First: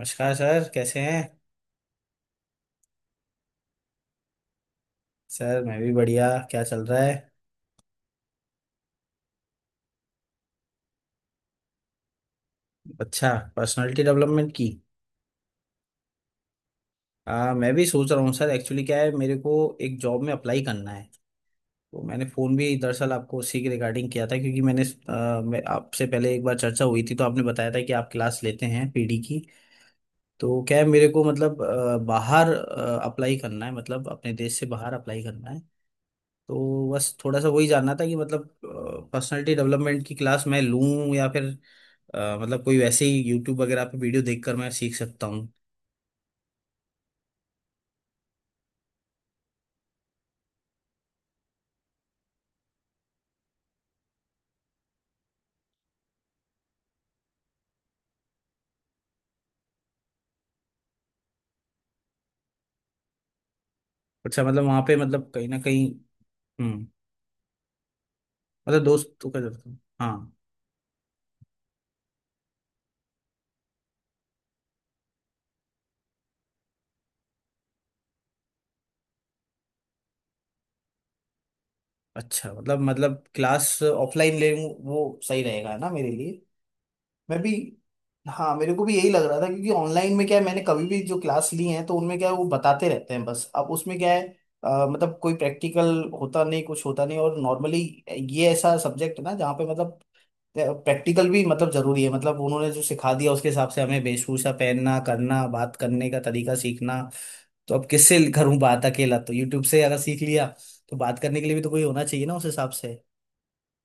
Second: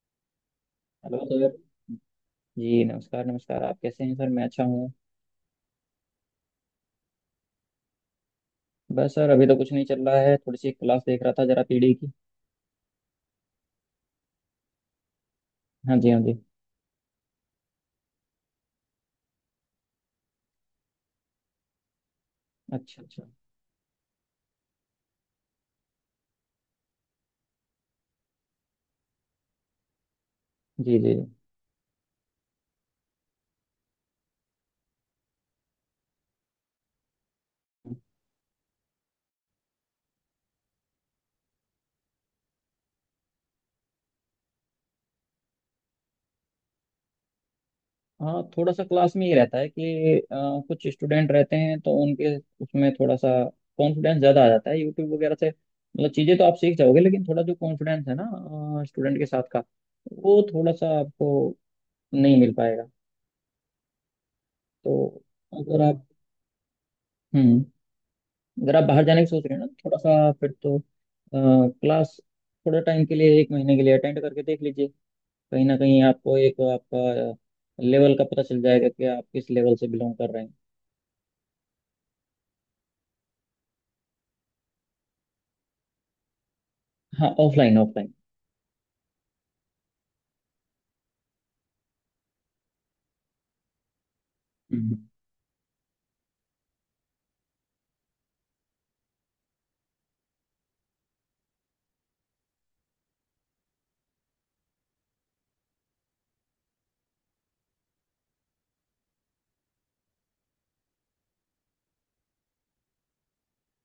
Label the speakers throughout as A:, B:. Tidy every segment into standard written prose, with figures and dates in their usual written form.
A: नमस्कार सर, कैसे
B: हेलो
A: हैं?
B: सर। जी नमस्कार नमस्कार, आप कैसे हैं सर? मैं अच्छा हूँ।
A: सर मैं भी बढ़िया, क्या चल रहा है?
B: बस सर, अभी तो कुछ नहीं चल रहा है, थोड़ी सी क्लास देख रहा था, जरा पीडी की।
A: अच्छा, पर्सनालिटी डेवलपमेंट की।
B: हाँ जी हाँ जी।
A: मैं भी सोच रहा हूँ सर, एक्चुअली क्या है मेरे को, एक जॉब में अप्लाई करना है। तो मैंने फ़ोन भी
B: अच्छा
A: दरअसल
B: अच्छा।
A: आपको उसी के रिगार्डिंग किया था क्योंकि मैंने मैं आपसे पहले एक बार चर्चा हुई थी तो आपने बताया था कि आप क्लास लेते हैं पीडी की। तो क्या है
B: जी
A: मेरे
B: जी
A: को
B: जी।
A: मतलब, बाहर अप्लाई करना है, मतलब अपने देश से बाहर अप्लाई करना है। तो बस थोड़ा सा वही जानना था कि मतलब पर्सनालिटी डेवलपमेंट की क्लास मैं लूं या फिर मतलब कोई वैसे ही यूट्यूब वगैरह पे वीडियो देखकर मैं सीख सकता हूँ।
B: हाँ, थोड़ा सा क्लास में ये रहता है कि कुछ स्टूडेंट रहते हैं तो उनके उसमें थोड़ा सा कॉन्फिडेंस ज़्यादा आ जाता है। यूट्यूब वगैरह से मतलब चीज़ें तो आप सीख जाओगे, लेकिन थोड़ा जो कॉन्फिडेंस है ना स्टूडेंट के साथ का, वो थोड़ा सा आपको नहीं मिल पाएगा।
A: अच्छा, मतलब वहाँ पे
B: तो
A: मतलब कहीं ना
B: अगर
A: कहीं,
B: आप
A: हम्म,
B: हम्म अगर
A: मतलब
B: आप बाहर जाने की
A: दोस्तों का
B: सोच रहे हैं
A: जरूरत
B: ना, तो
A: है।
B: थोड़ा
A: हाँ।
B: सा फिर तो क्लास थोड़े टाइम के लिए, एक महीने के लिए अटेंड करके देख लीजिए, कहीं ना कहीं आपको एक आपका लेवल का पता चल जाएगा कि आप किस लेवल से बिलोंग कर रहे हैं।
A: अच्छा, मतलब मतलब क्लास ऑफलाइन ले लूँ, वो सही रहेगा है ना मेरे लिए।
B: हाँ,
A: मैं भी,
B: ऑफलाइन ऑफलाइन।
A: हाँ, मेरे को भी यही लग रहा था क्योंकि ऑनलाइन में क्या है मैंने कभी भी जो क्लास ली है तो उनमें क्या है वो बताते रहते हैं बस, अब उसमें क्या है
B: हम्म।
A: मतलब कोई प्रैक्टिकल होता नहीं, कुछ होता नहीं, और नॉर्मली ये ऐसा सब्जेक्ट है ना जहाँ पे मतलब प्रैक्टिकल भी मतलब जरूरी है, मतलब उन्होंने जो सिखा दिया उसके हिसाब से हमें वेशभूषा पहनना, करना, बात करने का तरीका सीखना। तो अब किससे करूं बात अकेला, तो यूट्यूब से अगर सीख लिया तो बात करने के लिए भी तो कोई होना चाहिए ना उस हिसाब से।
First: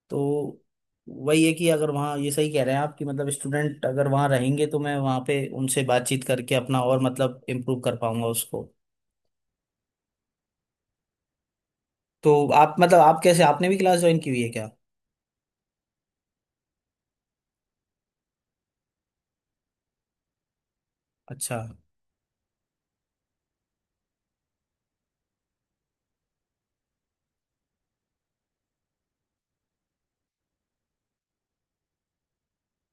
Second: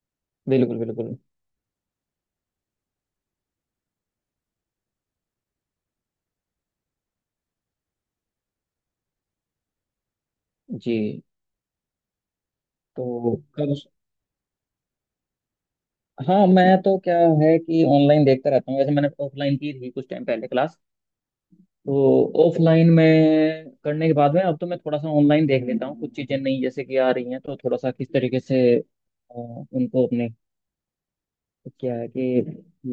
A: तो
B: बिल्कुल बिल्कुल।
A: वही है कि अगर वहाँ ये सही कह रहे हैं आप कि मतलब स्टूडेंट अगर वहाँ रहेंगे तो मैं वहाँ पे उनसे बातचीत करके अपना और मतलब इम्प्रूव कर पाऊंगा उसको।
B: जी।
A: तो आप मतलब आप
B: तो
A: कैसे, आपने
B: कब
A: भी क्लास ज्वाइन की हुई है क्या?
B: हाँ, मैं तो, क्या है कि ऑनलाइन देखता रहता हूँ। वैसे मैंने ऑफलाइन की थी कुछ टाइम पहले क्लास।
A: अच्छा।
B: तो ऑफलाइन में करने के बाद में अब तो मैं थोड़ा सा ऑनलाइन देख लेता हूँ, कुछ चीज़ें नई जैसे कि आ रही हैं, तो थोड़ा सा किस तरीके से उनको अपने, क्या है कि,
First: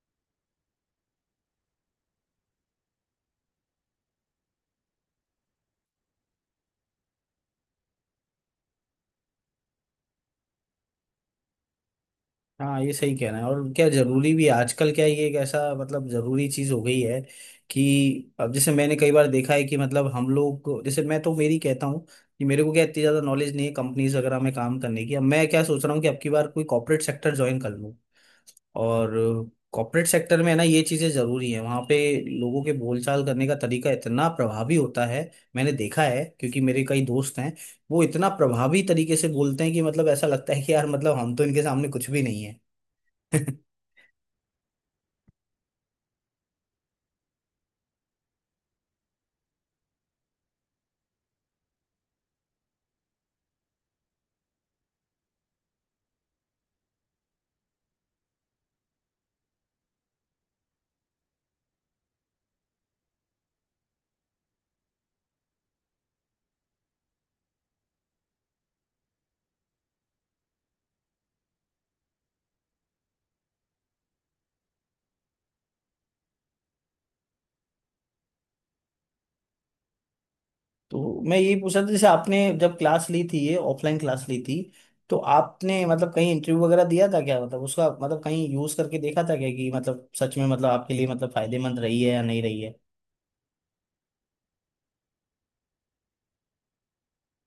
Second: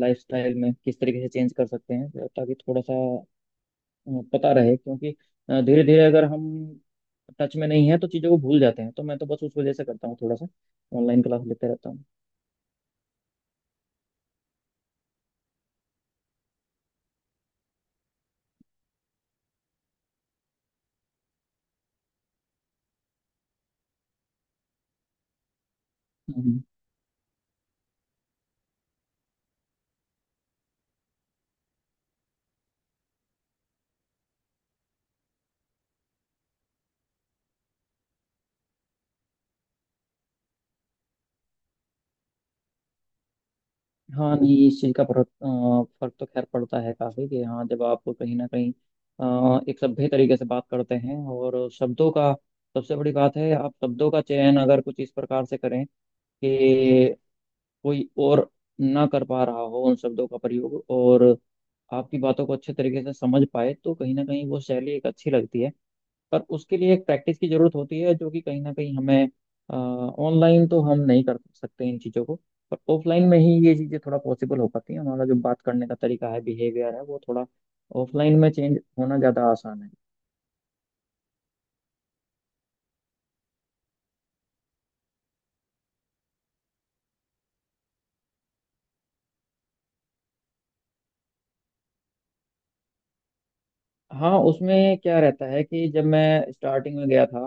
B: लाइफस्टाइल में किस तरीके से चेंज कर सकते हैं, तो ताकि थोड़ा सा पता रहे। क्योंकि धीरे धीरे अगर हम टच में नहीं है तो चीज़ों को भूल जाते हैं, तो मैं तो बस उस वजह से करता हूँ, थोड़ा सा ऑनलाइन क्लास लेते रहता
A: हाँ, ये सही कहना है और क्या जरूरी भी है। आजकल क्या ये एक ऐसा मतलब जरूरी चीज हो गई है कि अब जैसे मैंने कई बार देखा है कि मतलब हम लोग को- जैसे मैं तो मेरी कहता हूँ कि मेरे को क्या इतनी ज्यादा नॉलेज नहीं है कंपनीज वगैरह में काम करने की। अब मैं क्या सोच रहा हूँ कि अब की बार
B: हूँ।
A: कोई कॉर्पोरेट सेक्टर ज्वाइन कर लूँ। और कॉर्पोरेट सेक्टर में है ना ये चीजें जरूरी है वहां पे, लोगों के बोलचाल करने का तरीका इतना प्रभावी होता है, मैंने देखा है क्योंकि मेरे कई दोस्त हैं, वो इतना प्रभावी तरीके से बोलते हैं कि मतलब ऐसा लगता है कि यार मतलब हम तो इनके सामने कुछ भी नहीं है।
B: हाँ नहीं, इस चीज़ का फर्क तो खैर पड़ता है काफ़ी, कि हाँ, जब आप कहीं ना कहीं एक सभ्य तरीके से बात करते हैं, और शब्दों का, सबसे बड़ी बात है, आप शब्दों का चयन अगर कुछ इस प्रकार से करें कि कोई और ना कर पा रहा हो उन शब्दों का प्रयोग, और आपकी बातों को अच्छे तरीके से समझ पाए, तो कहीं ना कहीं वो शैली एक अच्छी लगती है। पर उसके लिए एक प्रैक्टिस की जरूरत होती है, जो कि कहीं ना कहीं हमें ऑनलाइन तो हम नहीं कर सकते इन चीज़ों को, पर ऑफलाइन में ही ये चीज़ें थोड़ा पॉसिबल हो पाती हैं। हमारा जो बात करने का तरीका है, बिहेवियर है, वो थोड़ा ऑफलाइन में चेंज होना ज़्यादा आसान है।
A: तो मैं यही पूछ रहा था, जैसे आपने जब क्लास ली थी, ये ऑफलाइन क्लास ली थी, तो आपने मतलब कहीं इंटरव्यू वगैरह दिया था क्या, मतलब उसका मतलब कहीं यूज करके देखा था क्या कि मतलब सच में मतलब आपके लिए मतलब फायदेमंद रही है या नहीं रही है।
B: हाँ, उसमें क्या रहता है कि जब मैं स्टार्टिंग में गया था,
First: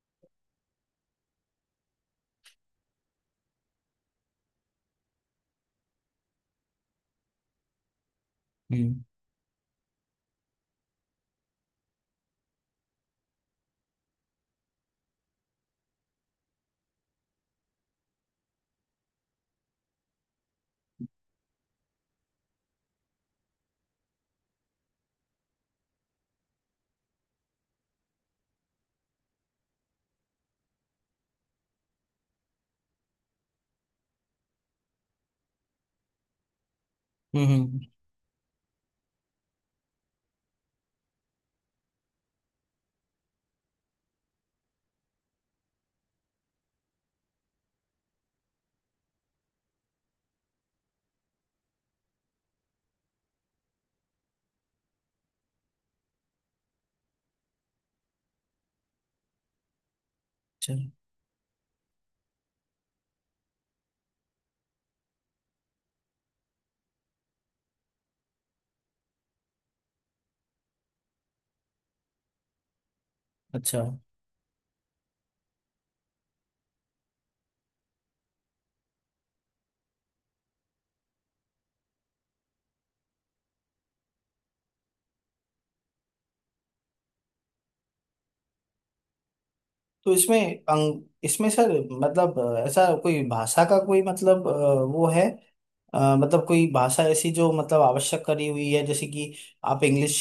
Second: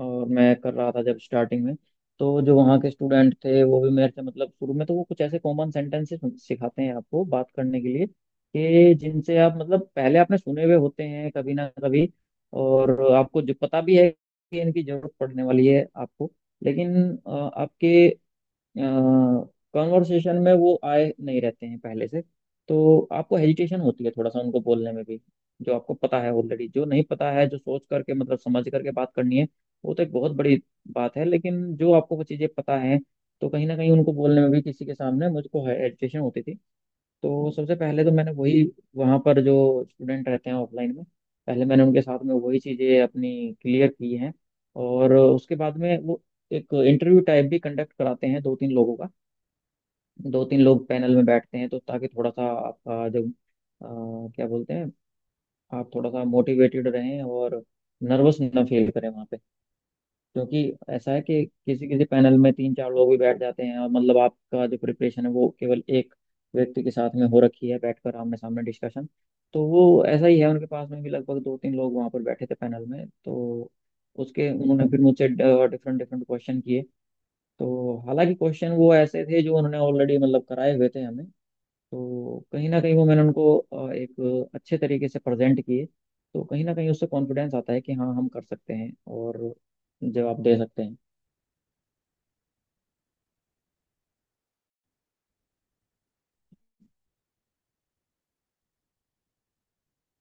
B: और मैं कर रहा था जब स्टार्टिंग में, तो जो वहाँ के स्टूडेंट थे वो भी मेरे से मतलब, शुरू में तो वो कुछ ऐसे कॉमन सेंटेंसेस सिखाते हैं आपको बात करने के लिए, कि
A: हम्म
B: जिनसे आप मतलब पहले आपने सुने हुए होते हैं कभी ना कभी। और आपको जो पता भी है कि इनकी जरूरत पड़ने वाली है आपको, लेकिन आपके कॉन्वर्सेशन में वो आए नहीं रहते हैं पहले से, तो आपको हेजिटेशन होती है थोड़ा सा उनको बोलने में भी। जो आपको पता है ऑलरेडी, जो नहीं पता है जो सोच करके मतलब समझ करके बात करनी है, वो तो एक बहुत बड़ी बात है। लेकिन जो आपको वो चीज़ें पता है, तो कहीं ना कहीं उनको बोलने में भी किसी के सामने मुझको हेजिटेशन होती थी।
A: हम्म
B: तो सबसे
A: हम्म,
B: पहले तो मैंने वही, वहाँ पर जो स्टूडेंट रहते हैं ऑफलाइन में, पहले मैंने उनके साथ में वही चीज़ें अपनी क्लियर की हैं, और उसके बाद में वो एक इंटरव्यू टाइप भी कंडक्ट कराते हैं दो तीन लोगों का। दो तीन लोग पैनल में बैठते हैं, तो ताकि थोड़ा सा आपका जो, क्या बोलते हैं, आप थोड़ा सा मोटिवेटेड रहें और नर्वस ना फील करें वहाँ पे। क्योंकि
A: अच्छा,
B: ऐसा है कि किसी किसी पैनल में तीन चार लोग भी बैठ जाते हैं, और मतलब आपका जो प्रिपरेशन है वो केवल एक व्यक्ति के साथ में हो रखी है, बैठकर आमने सामने डिस्कशन। तो वो ऐसा ही है, उनके पास में भी लगभग दो तीन लोग वहाँ पर बैठे थे पैनल में, तो
A: अच्छा।
B: उसके उन्होंने फिर मुझसे डिफरेंट डिफरेंट क्वेश्चन किए। तो हालांकि क्वेश्चन वो ऐसे थे जो उन्होंने ऑलरेडी मतलब कराए हुए थे हमें, तो कहीं ना कहीं वो मैंने उनको एक अच्छे तरीके से प्रेजेंट किए, तो कहीं ना कहीं उससे कॉन्फिडेंस आता है कि हाँ हम कर सकते हैं और
A: तो इसमें,
B: जवाब दे सकते हैं।
A: अंग इसमें सर मतलब ऐसा कोई भाषा का कोई मतलब वो है मतलब कोई भाषा ऐसी जो मतलब आवश्यक करी हुई है जैसे कि आप इंग्लिश,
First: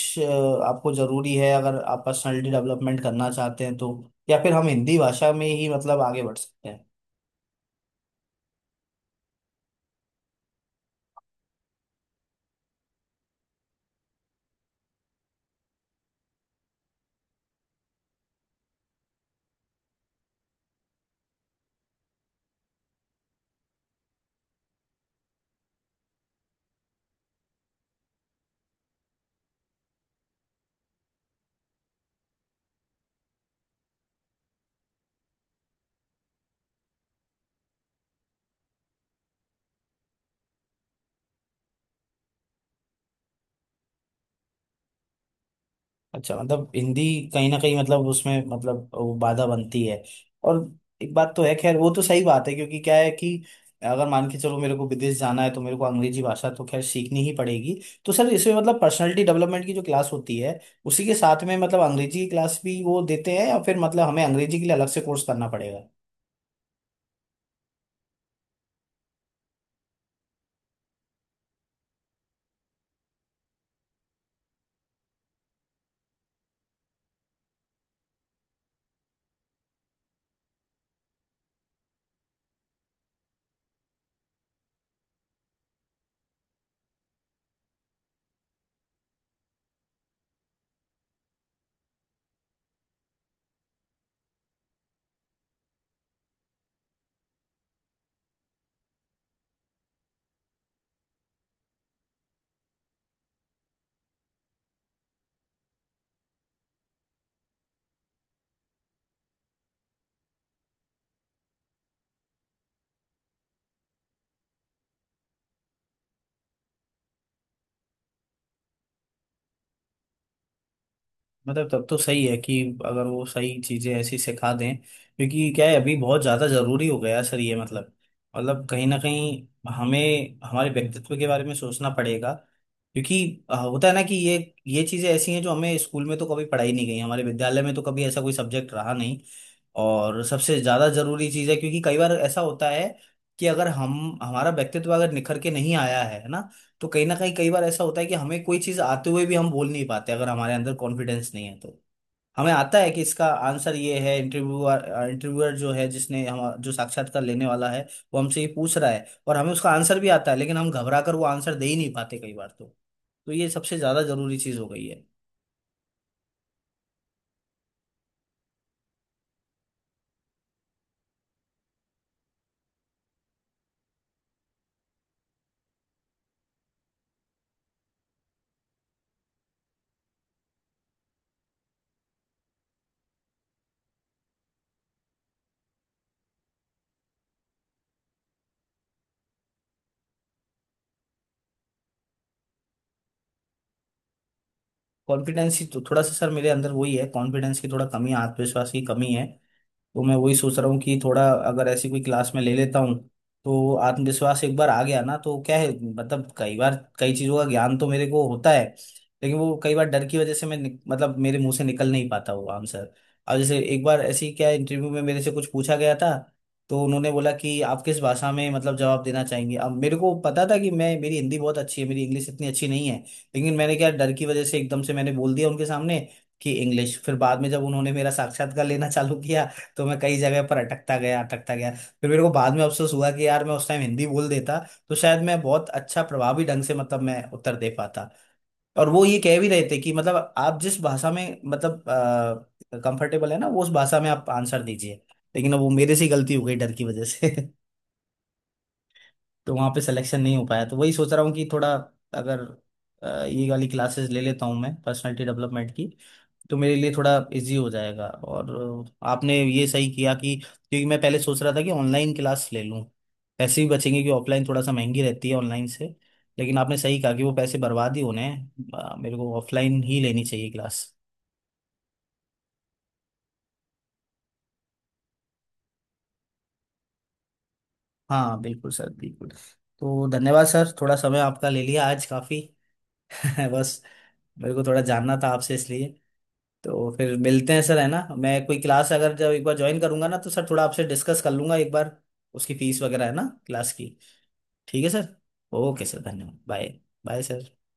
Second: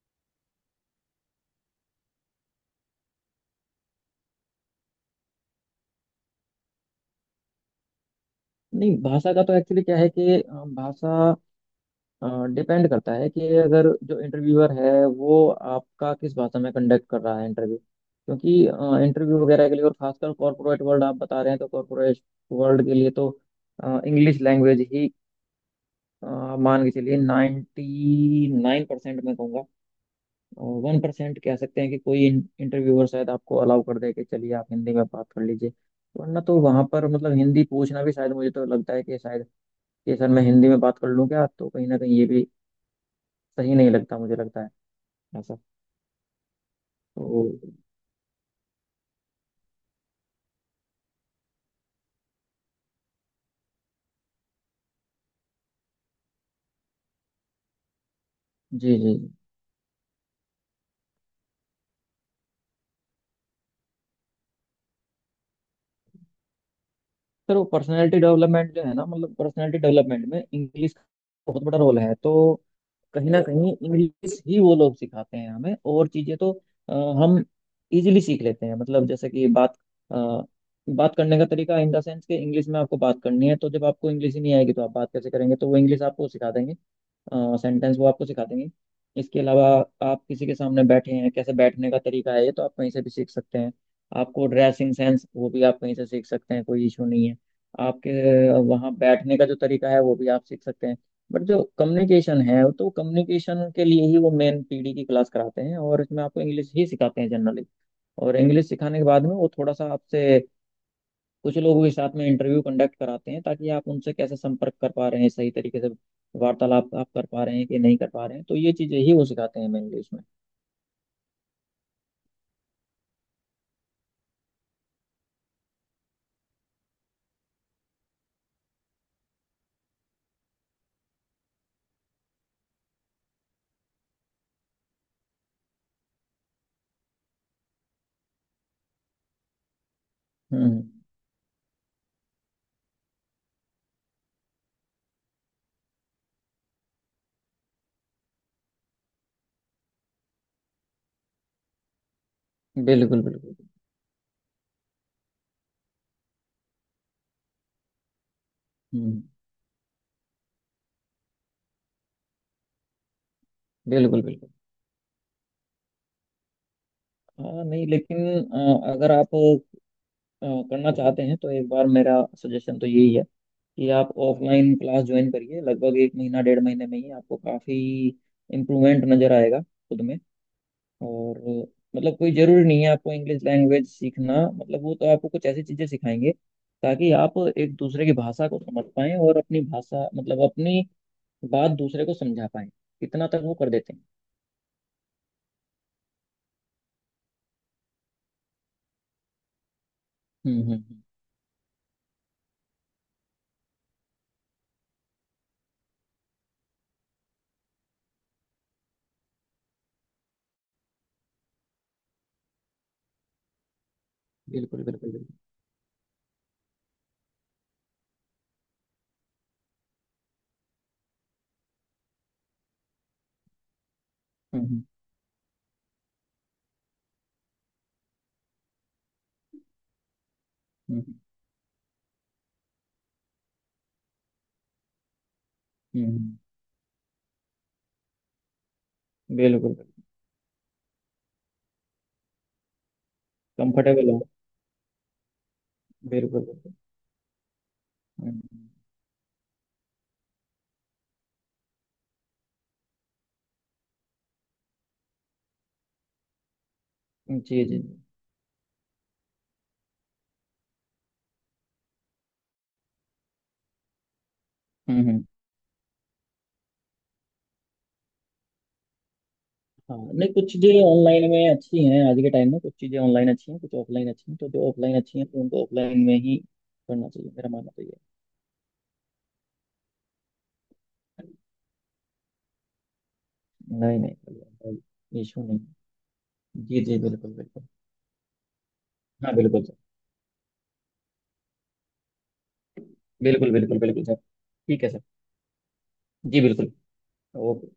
A: आपको जरूरी है अगर आप पर्सनालिटी डेवलपमेंट करना चाहते हैं तो, या फिर हम हिंदी भाषा में ही मतलब आगे बढ़ सकते हैं।
B: नहीं, भाषा का तो एक्चुअली क्या है कि, भाषा डिपेंड करता है कि अगर जो इंटरव्यूअर है, वो आपका किस भाषा में कंडक्ट कर रहा है इंटरव्यू, क्योंकि इंटरव्यू वगैरह के लिए, और खासकर कॉरपोरेट वर्ल्ड आप बता रहे हैं, तो कॉरपोरेट वर्ल्ड के लिए तो इंग्लिश लैंग्वेज ही, अ, मान के चलिए 99% मैं कहूँगा। 1% कह सकते हैं कि कोई इंटरव्यूअर शायद आपको अलाउ कर दे कि चलिए आप हिंदी में बात कर लीजिए, वरना तो वहां पर मतलब हिंदी पूछना भी, शायद मुझे तो लगता है कि शायद, कि सर मैं हिंदी में बात कर लूँ क्या, तो कहीं ना कहीं ये भी सही नहीं लगता, मुझे लगता है ऐसा।
A: अच्छा, मतलब हिंदी
B: तो
A: कहीं ना कहीं मतलब उसमें मतलब वो बाधा बनती है। और एक बात तो है खैर, वो तो सही बात है क्योंकि क्या है कि अगर मान के चलो मेरे को विदेश जाना है तो मेरे को अंग्रेजी भाषा तो खैर सीखनी ही पड़ेगी। तो सर इसमें मतलब
B: जी जी
A: पर्सनालिटी डेवलपमेंट की जो क्लास होती है उसी के साथ में मतलब अंग्रेजी की क्लास भी वो देते हैं, या फिर मतलब हमें अंग्रेजी के लिए अलग से कोर्स करना पड़ेगा।
B: सर, वो पर्सनैलिटी डेवलपमेंट जो है ना, मतलब पर्सनैलिटी डेवलपमेंट में इंग्लिश का बहुत बड़ा रोल है, तो कहीं ना कहीं इंग्लिश ही वो लोग सिखाते हैं हमें, और चीजें तो अ, हम इजीली सीख लेते हैं, मतलब जैसे कि अ, बात करने का तरीका, इन द सेंस कि इंग्लिश में आपको बात करनी है, तो जब आपको इंग्लिश ही नहीं आएगी तो आप बात कैसे करेंगे, तो वो इंग्लिश आपको सिखा देंगे, सेंटेंस वो आपको सिखा देंगे। इसके अलावा आप किसी के सामने बैठे हैं, कैसे बैठने का तरीका है, ये तो आप कहीं से भी सीख सकते हैं। आपको ड्रेसिंग सेंस वो भी आप कहीं से सीख सकते हैं, कोई इशू नहीं है। आपके वहाँ बैठने का जो तरीका है वो भी आप सीख सकते हैं। बट जो कम्युनिकेशन है, तो कम्युनिकेशन के लिए ही वो मेन पीडी की क्लास कराते हैं, और इसमें आपको इंग्लिश ही सिखाते हैं जनरली। और इंग्लिश सिखाने के बाद में वो थोड़ा सा आपसे कुछ लोगों के साथ में इंटरव्यू कंडक्ट कराते हैं, ताकि आप उनसे कैसे संपर्क कर पा रहे हैं सही तरीके से, वार्तालाप आप कर पा रहे हैं कि नहीं कर पा रहे हैं, तो ये चीजें ही वो सिखाते हैं मेनली उसमें।
A: मतलब तब तो सही है कि अगर वो सही चीजें ऐसी सिखा दें, क्योंकि क्या है, अभी बहुत ज्यादा जरूरी हो गया है सर ये मतलब, मतलब कहीं ना कहीं हमें हमारे व्यक्तित्व के बारे में सोचना पड़ेगा, क्योंकि होता है ना कि ये चीजें ऐसी हैं जो हमें स्कूल में तो कभी पढ़ाई नहीं गई, हमारे विद्यालय में तो कभी ऐसा कोई सब्जेक्ट रहा नहीं। और सबसे
B: हम्म।
A: ज्यादा जरूरी चीज है, क्योंकि कई बार ऐसा होता है कि अगर हम हमारा व्यक्तित्व अगर निखर के नहीं आया है ना तो कहीं ना कहीं कई बार ऐसा होता है कि हमें कोई चीज आते हुए भी हम बोल नहीं पाते, अगर हमारे अंदर कॉन्फिडेंस नहीं है तो। हमें आता है कि
B: बिल्कुल
A: इसका
B: बिल्कुल।
A: आंसर ये है, इंटरव्यूअर इंटरव्यूअर जो है, जिसने हम जो साक्षात्कार लेने वाला है वो हमसे ये पूछ रहा है
B: हम्म।
A: और हमें उसका आंसर भी आता है, लेकिन हम घबरा कर वो आंसर दे ही नहीं पाते कई बार तो। तो ये सबसे ज्यादा
B: बिल्कुल
A: जरूरी
B: बिल्कुल।
A: चीज हो गई है।
B: हाँ नहीं, लेकिन अगर आप करना चाहते हैं, तो एक बार मेरा सजेशन तो यही है कि आप ऑफलाइन क्लास ज्वाइन करिए, लगभग एक महीना डेढ़ महीने में ही आपको काफी इम्प्रूवमेंट नजर आएगा खुद में। और मतलब कोई जरूरी नहीं है आपको इंग्लिश लैंग्वेज सीखना, मतलब वो तो आपको कुछ ऐसी चीजें सिखाएंगे ताकि आप एक दूसरे की भाषा को समझ पाएं, और अपनी भाषा मतलब अपनी बात दूसरे को समझा पाएं, इतना तक वो कर देते हैं।
A: कॉन्फिडेंस ही तो थोड़ा सा सर मेरे अंदर वही है, कॉन्फिडेंस की थोड़ा कमी है, आत्मविश्वास की कमी है। तो मैं वही सोच
B: हम्म
A: रहा
B: हम्म
A: हूँ कि
B: हम्म,
A: थोड़ा अगर ऐसी कोई क्लास में ले लेता हूँ तो आत्मविश्वास एक बार आ गया ना तो क्या है, मतलब कई बार कई चीज़ों का ज्ञान तो मेरे को होता है लेकिन वो कई बार डर की वजह से मैं निक- मतलब मेरे मुंह से निकल नहीं पाता वो आंसर। अब जैसे एक बार ऐसी क्या
B: बिल्कुल
A: इंटरव्यू में
B: बिल्कुल
A: मेरे
B: बिल्कुल।
A: से कुछ पूछा गया था तो उन्होंने बोला कि आप किस भाषा में मतलब जवाब देना चाहेंगे। अब मेरे को पता था कि मैं मेरी हिंदी बहुत अच्छी है, मेरी इंग्लिश इतनी अच्छी नहीं है, लेकिन मैंने क्या डर की वजह से एकदम
B: हम्म
A: से मैंने बोल दिया उनके सामने कि इंग्लिश। फिर बाद में जब उन्होंने मेरा साक्षात्कार लेना चालू किया तो मैं कई जगह पर अटकता
B: हम्म
A: गया अटकता गया, फिर मेरे को बाद में अफसोस हुआ कि यार मैं उस टाइम हिंदी बोल देता तो शायद मैं बहुत अच्छा
B: हम्म हम्म,
A: प्रभावी ढंग से मतलब मैं उत्तर दे पाता। और वो ये कह भी रहे
B: बिल्कुल।
A: थे कि मतलब आप जिस भाषा में मतलब कंफर्टेबल है ना वो उस भाषा में
B: कंफर्टेबल हो।
A: आप आंसर दीजिए, लेकिन अब वो मेरे से ही गलती
B: बिल्कुल
A: हो गई डर
B: बिल्कुल।
A: की वजह से।
B: हम्म,
A: तो वहाँ पे सिलेक्शन नहीं हो पाया। तो वही सोच रहा हूँ कि थोड़ा अगर ये वाली क्लासेस ले लेता हूँ मैं, पर्सनालिटी डेवलपमेंट की, तो मेरे लिए थोड़ा
B: जी
A: इजी
B: जी
A: हो
B: जी।
A: जाएगा। और आपने ये सही किया कि, क्योंकि मैं पहले सोच रहा था कि ऑनलाइन क्लास ले लूँ, पैसे भी बचेंगे कि ऑफलाइन थोड़ा सा महंगी
B: हम्म।
A: रहती है ऑनलाइन से, लेकिन आपने सही कहा कि वो पैसे बर्बाद ही होने हैं, मेरे को ऑफलाइन
B: हाँ
A: ही लेनी
B: नहीं,
A: चाहिए
B: कुछ चीज़ें
A: क्लास।
B: ऑनलाइन में अच्छी हैं आज के टाइम में, कुछ चीज़ें ऑनलाइन अच्छी हैं, कुछ ऑफलाइन अच्छी हैं, तो जो ऑफलाइन अच्छी हैं तो उनको ऑफलाइन में ही करना चाहिए, मेरा मानना तो ये है।
A: हाँ बिल्कुल सर, बिल्कुल। तो धन्यवाद सर, थोड़ा समय आपका ले लिया आज काफ़ी। बस
B: नहीं नहीं,
A: मेरे को थोड़ा जानना
B: कोई
A: था
B: इशू
A: आपसे
B: नहीं।
A: इसलिए।
B: जी
A: तो
B: जी
A: फिर
B: बिल्कुल
A: मिलते हैं
B: बिल्कुल।
A: सर, है ना, मैं कोई क्लास अगर जब
B: हाँ
A: एक बार
B: बिल्कुल सर।
A: ज्वाइन करूंगा ना तो सर थोड़ा आपसे डिस्कस कर लूंगा एक बार, उसकी फीस वगैरह है ना
B: बिल्कुल
A: क्लास
B: बिल्कुल
A: की।
B: बिल्कुल सर। ठीक
A: ठीक
B: है
A: है
B: सर।
A: सर। ओके सर, धन्यवाद,
B: जी
A: बाय।
B: बिल्कुल।
A: Bye sir.
B: ओके।